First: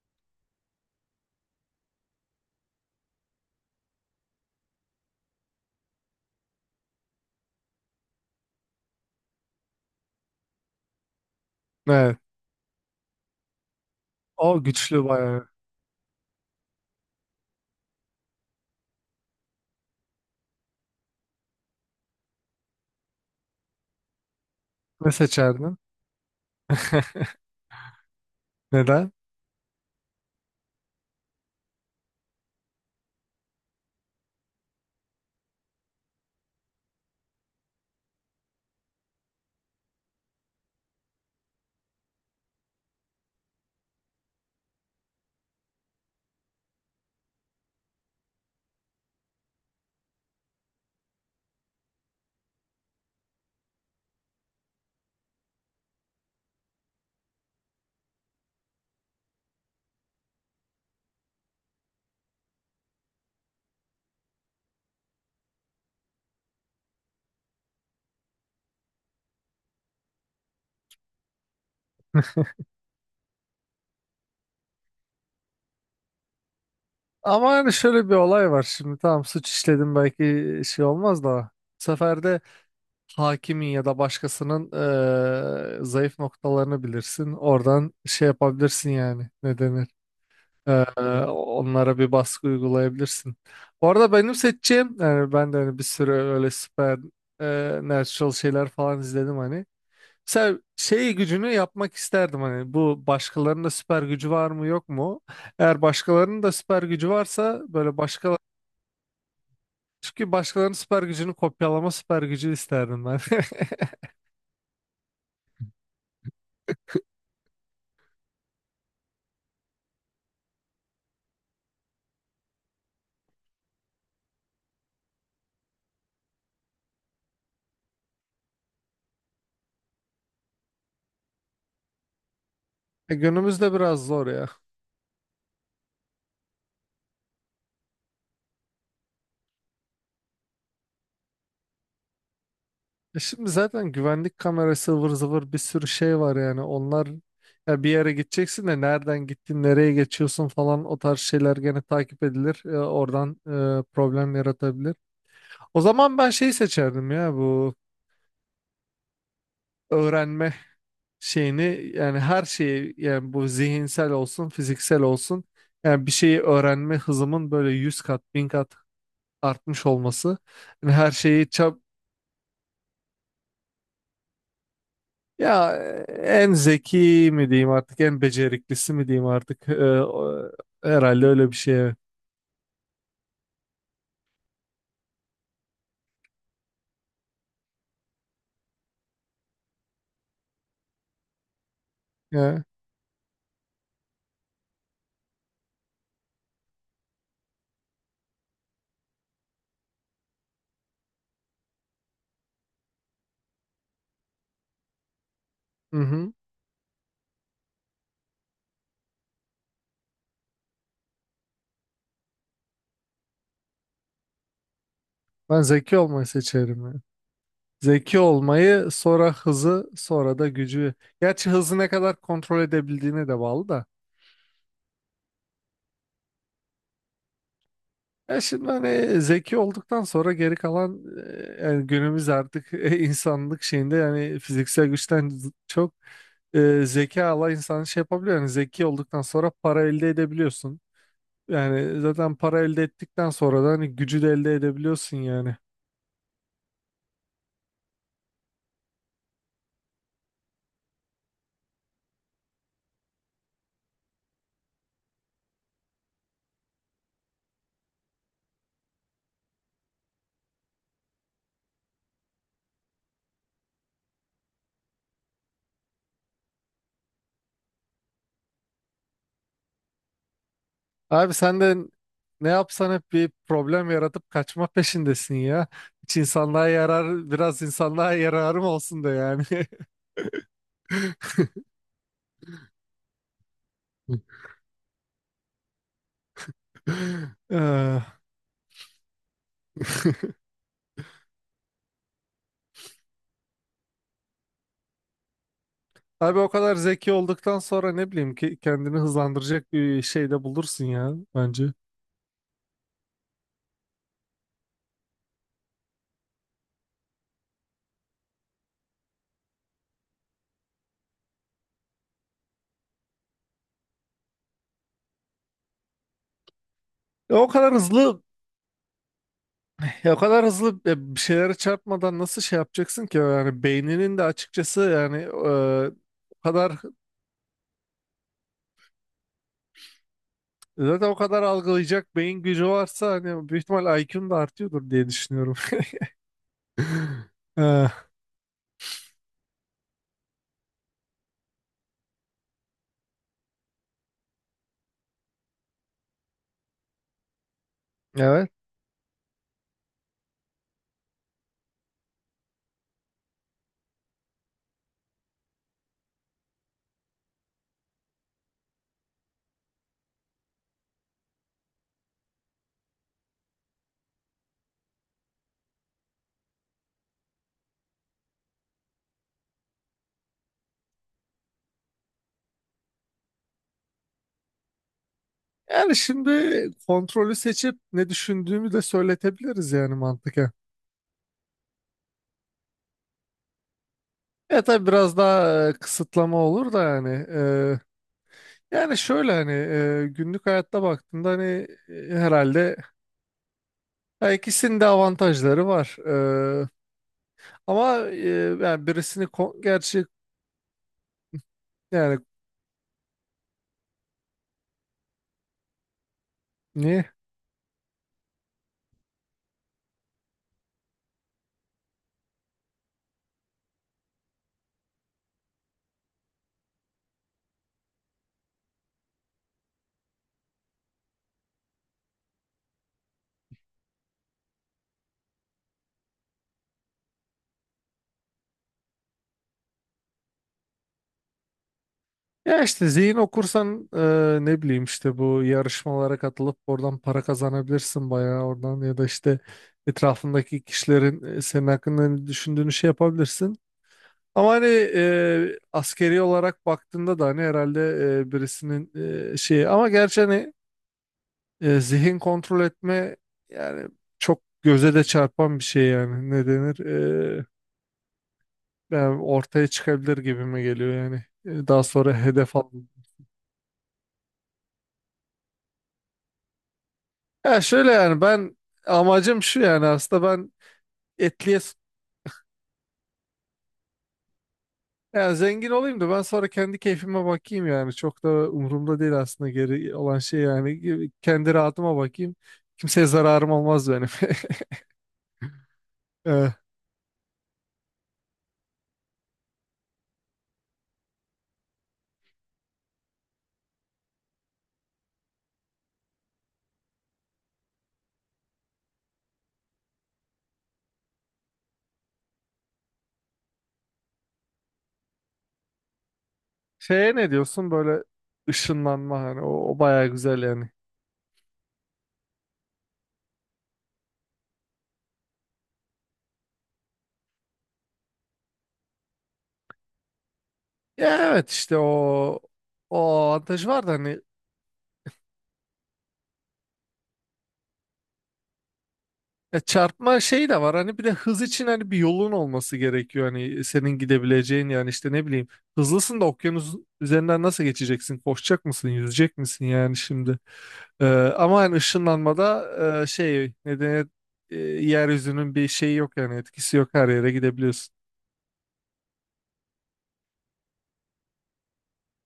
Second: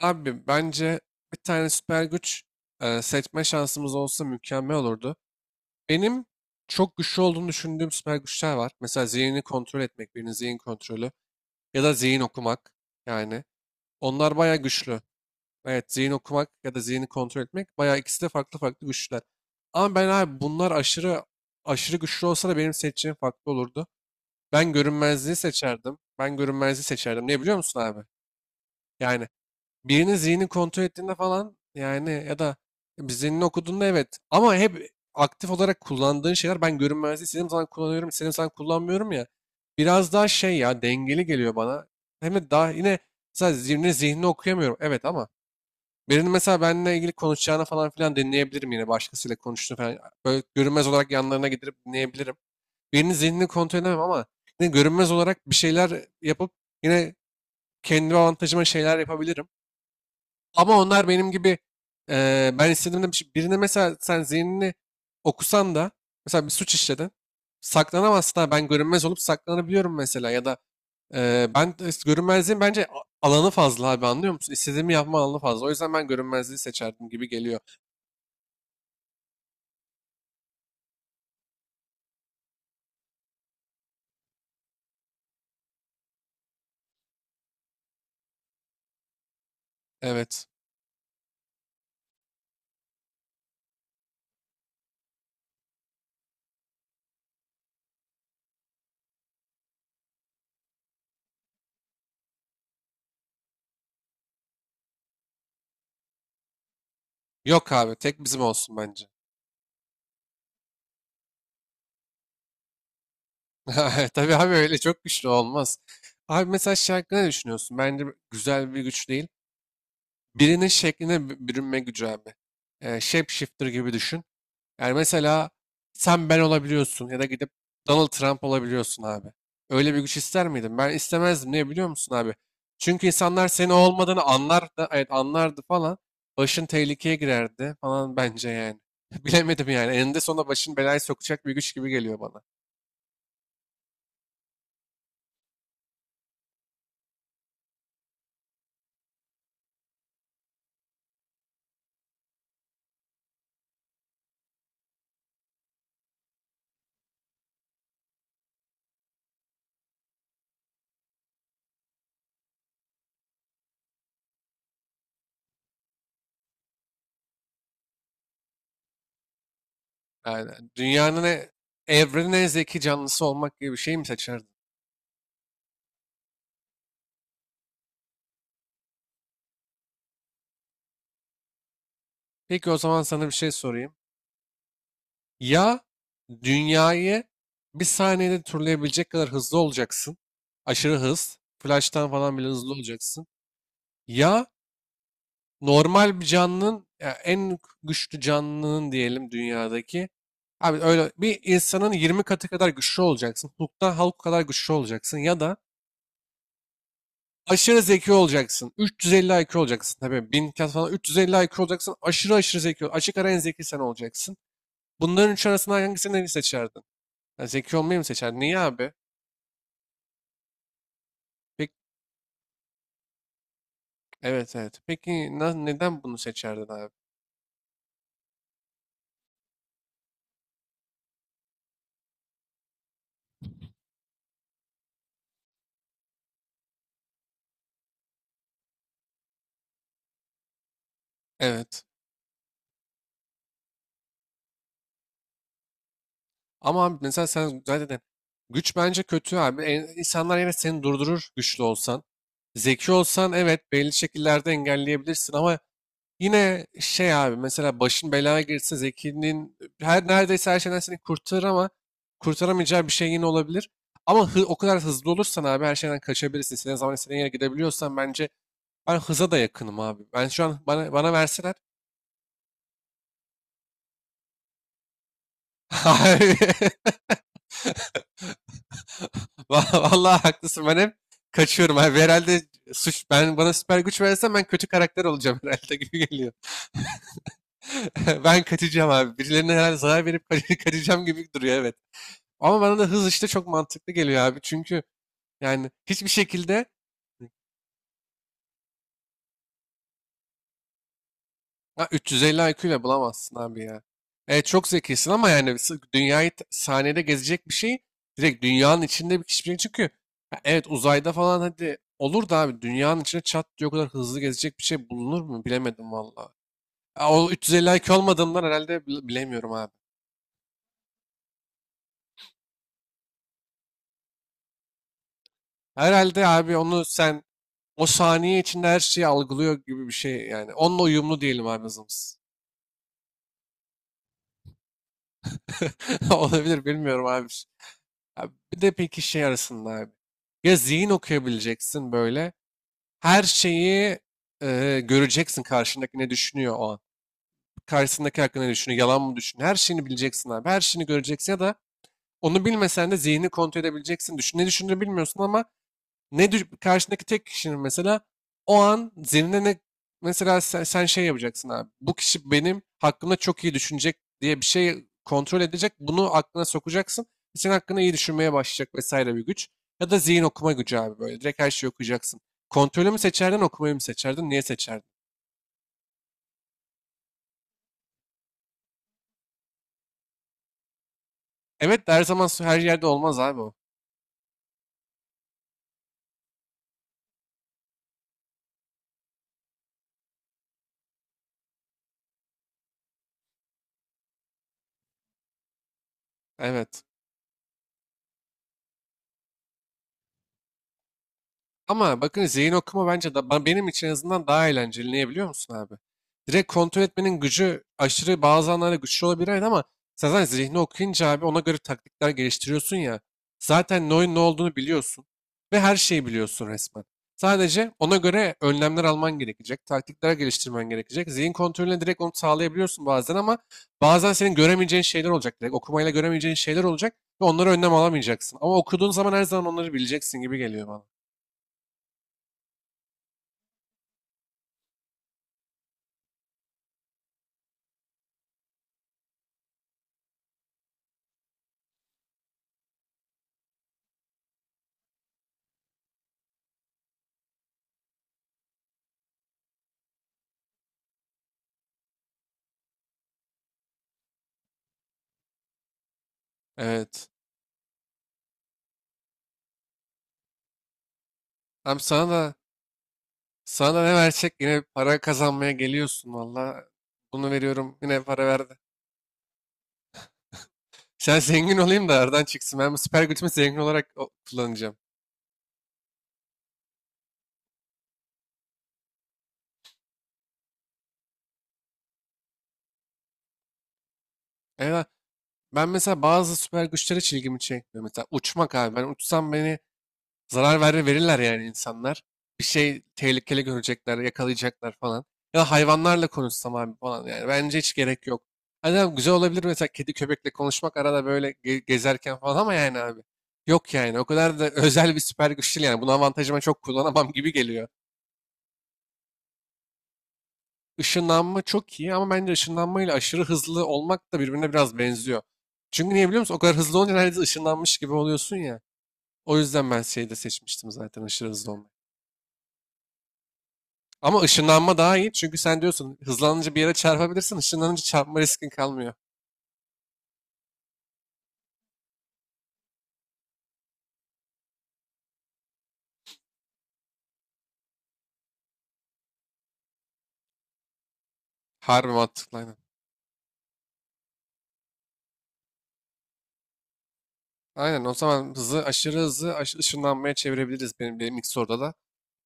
Abi bence bir tane süper güç seçme şansımız olsa mükemmel olurdu. Benim çok güçlü olduğunu düşündüğüm süper güçler var. Mesela zihnini kontrol etmek, birinin zihin kontrolü ya da Evet. zihin okumak yani. Onlar bayağı O güçlü. güçlü bayağı. Evet, zihin okumak ya da zihni kontrol etmek bayağı ikisi de farklı farklı güçler. Ama ben abi bunlar aşırı aşırı güçlü olsa da benim seçeceğim farklı olurdu. Ben Ne görünmezliği seçerdin? seçerdim. Ben görünmezliği seçerdim. Ne biliyor musun abi? Neden? Yani birinin zihnini kontrol ettiğinde falan yani ya da bir zihnini okuduğunda evet. Ama hep aktif olarak kullandığın şeyler, ben görünmezliği istediğim zaman kullanıyorum, istediğim zaman kullanmıyorum ya. Biraz daha şey, ya, dengeli geliyor bana. Hem de daha yine mesela zihnini okuyamıyorum. Evet, ama birinin mesela benimle ilgili konuşacağını falan filan dinleyebilirim, yine başkasıyla konuştuğunu falan. Böyle görünmez olarak yanlarına gidip dinleyebilirim. Birinin zihnini kontrol edemem ama yine görünmez olarak bir şeyler yapıp yine kendi avantajıma şeyler yapabilirim. Ama onlar benim gibi ben istediğimde birine mesela sen zihnini okusan da mesela bir suç işledin. Saklanamazsın, ha, ben görünmez olup saklanabiliyorum mesela. Ya da ben de işte görünmezliğin bence alanı fazla abi, anlıyor musun? İstediğimi yapma alanı fazla. O yüzden ben görünmezliği seçerdim gibi Ama geliyor. yani şöyle bir olay var. Şimdi tamam suç işledim belki şey olmaz da. Bu sefer de hakimin ya da başkasının zayıf noktalarını bilirsin. Oradan şey yapabilirsin yani. Ne denir? Evet. Eee, onlara bir baskı uygulayabilirsin. Bu arada benim seçeceğim yani ben de hani bir sürü öyle süper natural şeyler falan izledim hani. Mesela şey gücünü yapmak isterdim hani bu başkalarının da süper gücü var mı yok mu? Eğer başkalarının da süper gücü varsa Yok abi, böyle tek başka, bizim olsun bence. çünkü başkalarının süper gücünü kopyalama süper gücü isterdim ben. Tabii abi, öyle çok güçlü olmaz. Abi mesela şey hakkında ne düşünüyorsun? Bence güzel bir güç değil. Birinin şekline bürünme gücü abi. Shapeshifter gibi düşün. Yani mesela sen ben olabiliyorsun ya da gidip Donald Trump olabiliyorsun abi. Öyle bir güç ister miydin? Ben istemezdim. Niye biliyor musun abi? Çünkü insanlar senin Günümüzde o biraz olmadığını zor ya. anlardı, evet anlardı falan. Başın tehlikeye girerdi falan bence yani. Bilemedim yani. Eninde sonunda başın belaya sokacak bir güç gibi geliyor bana. E şimdi zaten güvenlik kamerası ıvır zıvır bir sürü şey var yani onlar ya bir yere gideceksin de nereden gittin nereye geçiyorsun falan o tarz şeyler gene takip edilir, oradan problem yaratabilir. O zaman ben şeyi seçerdim ya, bu öğrenme şeyini, yani her şeyi, yani bu zihinsel olsun fiziksel olsun, yani bir şeyi öğrenme hızımın böyle 100 kat 1000 kat artmış olması, Yani yani her dünyanın, şeyi e- çab. evrenin en zeki canlısı olmak gibi bir şey mi seçerdin? Ya en zeki mi diyeyim artık en beceriklisi mi diyeyim artık? O- Herhalde öyle bir şey, evet. Peki, o zaman sana bir şey sorayım. Ya dünyayı bir saniyede turlayabilecek kadar hızlı olacaksın. Aşırı hız. Flash'tan falan bile Ya, hızlı olacaksın. Ya normal bir canlının, ya en güçlü canlının diyelim dünyadaki. Abi öyle bir insanın 20 katı kadar güçlü olacaksın. Hulk kadar güçlü olacaksın. Ya da hı hı. aşırı zeki olacaksın. 350 IQ olacaksın. Tabii 1000 kat falan, 350 IQ olacaksın. Aşırı aşırı zeki. Açık ara en zeki sen olacaksın. Bunların üç Ben arasından zeki olmayı hangisini seçerdin? seçerim ya. Ya, zeki olmayı mı Zeki seçerdin? Niye olmayı, abi? sonra hızı, sonra da gücü. Gerçi Peki, hızı ne kadar kontrol edebildiğine de bağlı da. evet evet. Peki, neden bunu seçerdin abi? Ya şimdi hani zeki olduktan sonra geri kalan, yani günümüz artık insanlık şeyinde yani fiziksel güçten çok zeka Allah insan şey yapabiliyor. Yani zeki olduktan sonra para elde edebiliyorsun. Evet. Yani zaten para elde ettikten sonra da hani gücü de elde edebiliyorsun yani. Ama abi mesela sen zaten güç bence kötü abi. İnsanlar yine seni durdurur güçlü olsan. Zeki olsan, evet, belli şekillerde engelleyebilirsin ama yine şey abi, mesela başın belaya girse zekinin neredeyse her şeyden seni kurtarır ama kurtaramayacağı bir şey yine olabilir. Ama o kadar hızlı olursan abi her şeyden kaçabilirsin. İstediğin zaman istediğin yere gidebiliyorsan bence ben hıza da yakınım abi. Ben şu an bana Abi verseler. sen de ne yapsan hep bir problem yaratıp kaçma peşindesin ya. Hiç Abi. insanlığa yarar, biraz insanlığa yararım olsun da yani. Vallahi haklısın, ben hep kaçıyorum abi. Herhalde ben, bana süper güç versen ben kötü karakter olacağım herhalde, gibi geliyor. Eh, Ben kaçacağım abi. Birilerine herhalde zarar verip kaçacağım gibi duruyor, evet. Ama bana da hız işte çok mantıklı geliyor abi. Çünkü yani hiçbir abi o şekilde. kadar zeki olduktan sonra ne bileyim ki kendini hızlandıracak bir şey de bulursun ya bence. Ya 350 IQ ile bulamazsın abi ya. Evet, çok zekisin ama yani dünyayı saniyede gezecek bir şey, direkt dünyanın içinde bir kişi çünkü. Ya evet, uzayda falan hadi olur da abi, dünyanın içine çat diye o kadar hızlı gezecek bir şey bulunur mu bilemedim valla. Ya o O kadar 350 IQ hızlı olmadığından herhalde bilemiyorum abi. ya o kadar hızlı bir şeylere çarpmadan nasıl şey yapacaksın ki, yani beyninin de açıkçası yani e, Herhalde o abi, kadar onu sen o saniye içinde her şeyi algılıyor gibi bir şey yani. Onunla zaten o uyumlu kadar diyelim abi algılayacak hızımız. beyin gücü varsa hani büyük ihtimal IQ'un da artıyordur diye düşünüyorum. Olabilir, bilmiyorum abi. Eh, Abi bir de peki şey arasında abi. Ya zihin okuyabileceksin böyle. Her şeyi göreceksin, karşındaki ne düşünüyor o an. Karşısındaki hakkında ne evet. düşünüyor, yalan mı düşünüyor. Her şeyini bileceksin abi. Her şeyini göreceksin. Ya da onu bilmesen de zihnini kontrol edebileceksin. Düşün, ne düşündüğünü bilmiyorsun ama karşındaki tek kişinin mesela o an zihnine ne, mesela sen şey yapacaksın abi. Bu kişi benim hakkımda çok iyi düşünecek diye bir şey kontrol edecek. Bunu aklına sokacaksın. Senin hakkında iyi düşünmeye başlayacak vesaire, bir güç. Ya da zihin okuma gücü abi böyle. Direkt her şeyi okuyacaksın. Kontrolü mü seçerdin, okumayı mı seçerdin, niye seçerdin? Yani şimdi kontrolü seçip ne düşündüğümü de söyletebiliriz yani mantıken. Evet de her zaman her yerde olmaz abi o. E tabii biraz daha kısıtlama olur da yani. Yani şöyle hani günlük hayatta baktığında hani herhalde, ya ikisinin de avantajları var. Evet. Ama yani gerçi Ama yani bakın, zihin okuma bence benim için en azından daha eğlenceli. Niye biliyor musun abi? Direkt kontrol ne? etmenin gücü aşırı bazı anlarda güçlü olabilir, evet, ama sen zaten zihni okuyunca abi ona göre taktikler geliştiriyorsun ya. Zaten ne olduğunu biliyorsun ve her şeyi biliyorsun resmen. Sadece ona göre önlemler alman gerekecek, taktikler geliştirmen gerekecek. Zihin kontrolüne direkt onu sağlayabiliyorsun bazen ama bazen senin göremeyeceğin şeyler olacak. Direkt okumayla göremeyeceğin şeyler olacak ve onlara önlem alamayacaksın. Ama okuduğun zaman her zaman onları bileceksin gibi geliyor bana. Ya işte zihin okursan ne bileyim işte bu yarışmalara katılıp oradan para kazanabilirsin bayağı oradan, ya da işte etrafındaki kişilerin senin hakkında ne düşündüğünü şey yapabilirsin. Ama hani askeri olarak baktığında da hani herhalde birisinin şeyi ama gerçi hani zihin kontrol etme yani çok göze de çarpan bir şey yani. Ne denir? Evet. Yani ortaya çıkabilir gibi mi geliyor yani. Abi Daha sana sonra da hedef al. sana da ne versek yine para kazanmaya geliyorsun valla. Bunu Ya veriyorum, şöyle yine yani para ben, verdi. amacım şu yani aslında ben Sen zengin etliye s- olayım da aradan çıksın. Ben bu süper gücümü zengin olarak kullanacağım. yani zengin olayım da ben sonra kendi keyfime bakayım, yani çok da umurumda değil aslında geri olan şey, yani kendi rahatıma bakayım, kimseye zararım olmaz benim. Evet. Ben mesela bazı Ee, süper güçler hiç ilgimi çekmiyor. Mesela uçmak abi. Ben uçsam beni, zarar verirler yani insanlar. Bir şey, tehlikeli görecekler, yakalayacaklar falan. Ya da hayvanlarla konuşsam abi falan yani. Bence hiç gerek yok. Hani abi güzel olabilir mesela kedi köpekle konuşmak arada böyle gezerken falan ama yani abi. Yok yani, o kadar da özel bir süper güç değil yani. Bunu avantajıma çok kullanamam Şeye ne gibi geliyor. diyorsun böyle, ışınlanma hani o, o bayağı güzel yani. Işınlanma çok iyi ama bence ışınlanmayla aşırı hızlı olmak da birbirine biraz benziyor. Çünkü niye biliyor musun? O kadar hızlı olunca neredeyse ışınlanmış gibi oluyorsun ya. O yüzden ben şeyi de seçmiştim zaten, Ya aşırı evet hızlı olmayı. işte o, o avantajı var da Ama hani, ışınlanma daha iyi çünkü sen diyorsun hızlanınca bir yere çarpabilirsin. Işınlanınca çarpma riskin kalmıyor. ya çarpma şey de var hani. Bir de hız için hani bir yolun olması gerekiyor hani, senin gidebileceğin yani. İşte ne bileyim, hızlısın da okyanus üzerinden nasıl geçeceksin, koşacak mısın yüzecek misin yani şimdi? Ee, Ama hani Harbi mantıklı, aynen. ışınlanmada şey nedeni, yeryüzünün bir şeyi yok yani, etkisi yok, her yere Aynen, o gidebiliyorsun. zaman hızı, aşırı hızı ışınlanmaya çevirebiliriz benim ilk soruda da.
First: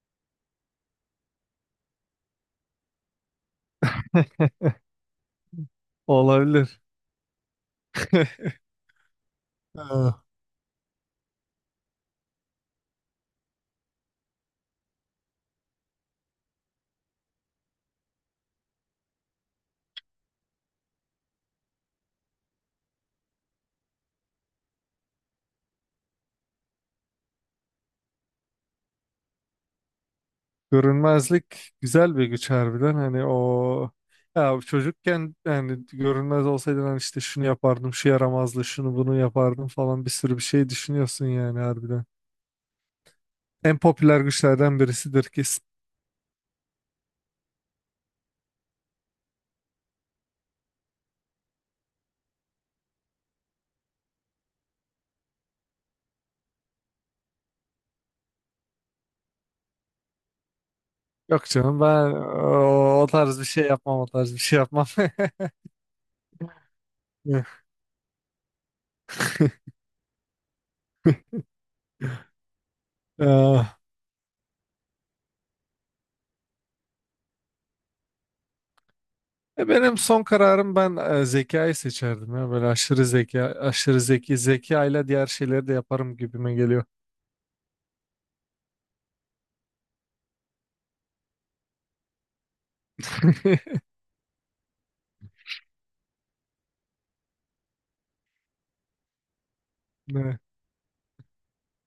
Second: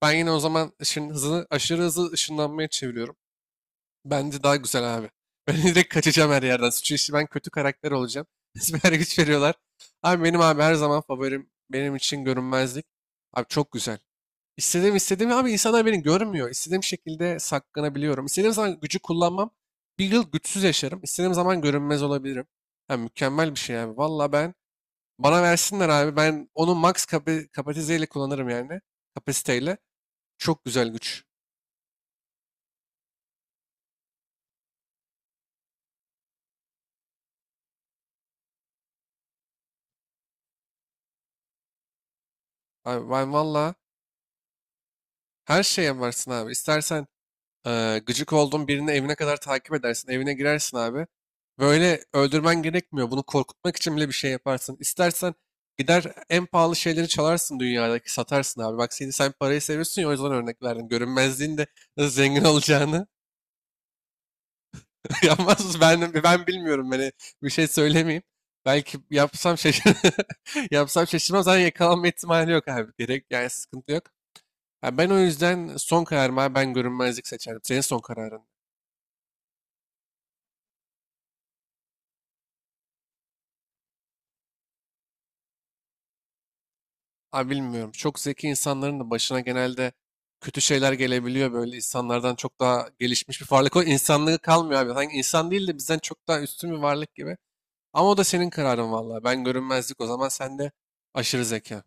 Ben yine o zaman ışın hızını, aşırı hızlı ışınlanmaya çeviriyorum. Bence daha güzel abi. Ben direkt kaçacağım her yerden, Olabilir. çünkü işi ben kötü karakter olacağım. Süper güç veriyorlar. Abi Ha. benim abi her zaman favorim benim için görünmezlik. Abi çok güzel. İstediğim abi, insanlar beni görmüyor. İstediğim şekilde saklanabiliyorum. İstediğim zaman gücü kullanmam. Bir yıl güçsüz yaşarım. İstediğim zaman görünmez olabilirim. Ha, mükemmel bir şey abi. Valla ben, bana versinler abi. Ben onu max kapasiteyle kullanırım yani. Kapasiteyle. Çok güzel güç. Görünmezlik güzel bir güç harbiden hani o, ya çocukken yani görünmez olsaydın hani işte şunu yapardım şu yaramazdı şunu bunu yapardım falan, bir sürü bir şey düşünüyorsun yani harbiden. Abi ben valla En popüler güçlerden birisidir her kesin. şeye varsın abi. İstersen gıcık olduğun birini evine kadar takip edersin. Evine girersin abi. Böyle öldürmen gerekmiyor. Bunu korkutmak için bile bir şey yaparsın. İstersen gider en pahalı şeyleri çalarsın dünyadaki, satarsın abi. Bak, sen parayı seviyorsun ya, o yüzden örnek verdim. Yok Görünmezliğin de canım, ben nasıl zengin o, o olacağını tarz bir şey yapmam, o tarz bir şey yapmam. yapmaz. Ben bilmiyorum. Beni, bir şey söylemeyeyim. Belki yapsam şaşır, yapsam şaşırmam. Zaten yakalanma ihtimali yok abi. Gerek yani, Ah. sıkıntı yok. Ha, ben o yüzden son kararımı abi, ben görünmezlik seçerim. Senin son kararın. Benim son kararım, ben zekayı seçerdim ya, böyle aşırı zeka, aşırı zeki zekayla diğer şeyleri de yaparım gibime geliyor. Abi bilmiyorum. Çok zeki insanların da başına genelde kötü şeyler gelebiliyor. Böyle insanlardan çok daha gelişmiş bir varlık. O insanlığı kalmıyor abi. Sanki insan değil de bizden çok daha üstün bir varlık gibi. Ama o da senin kararın vallahi. Ben görünmezlik, o zaman Ne? sen de aşırı zeka.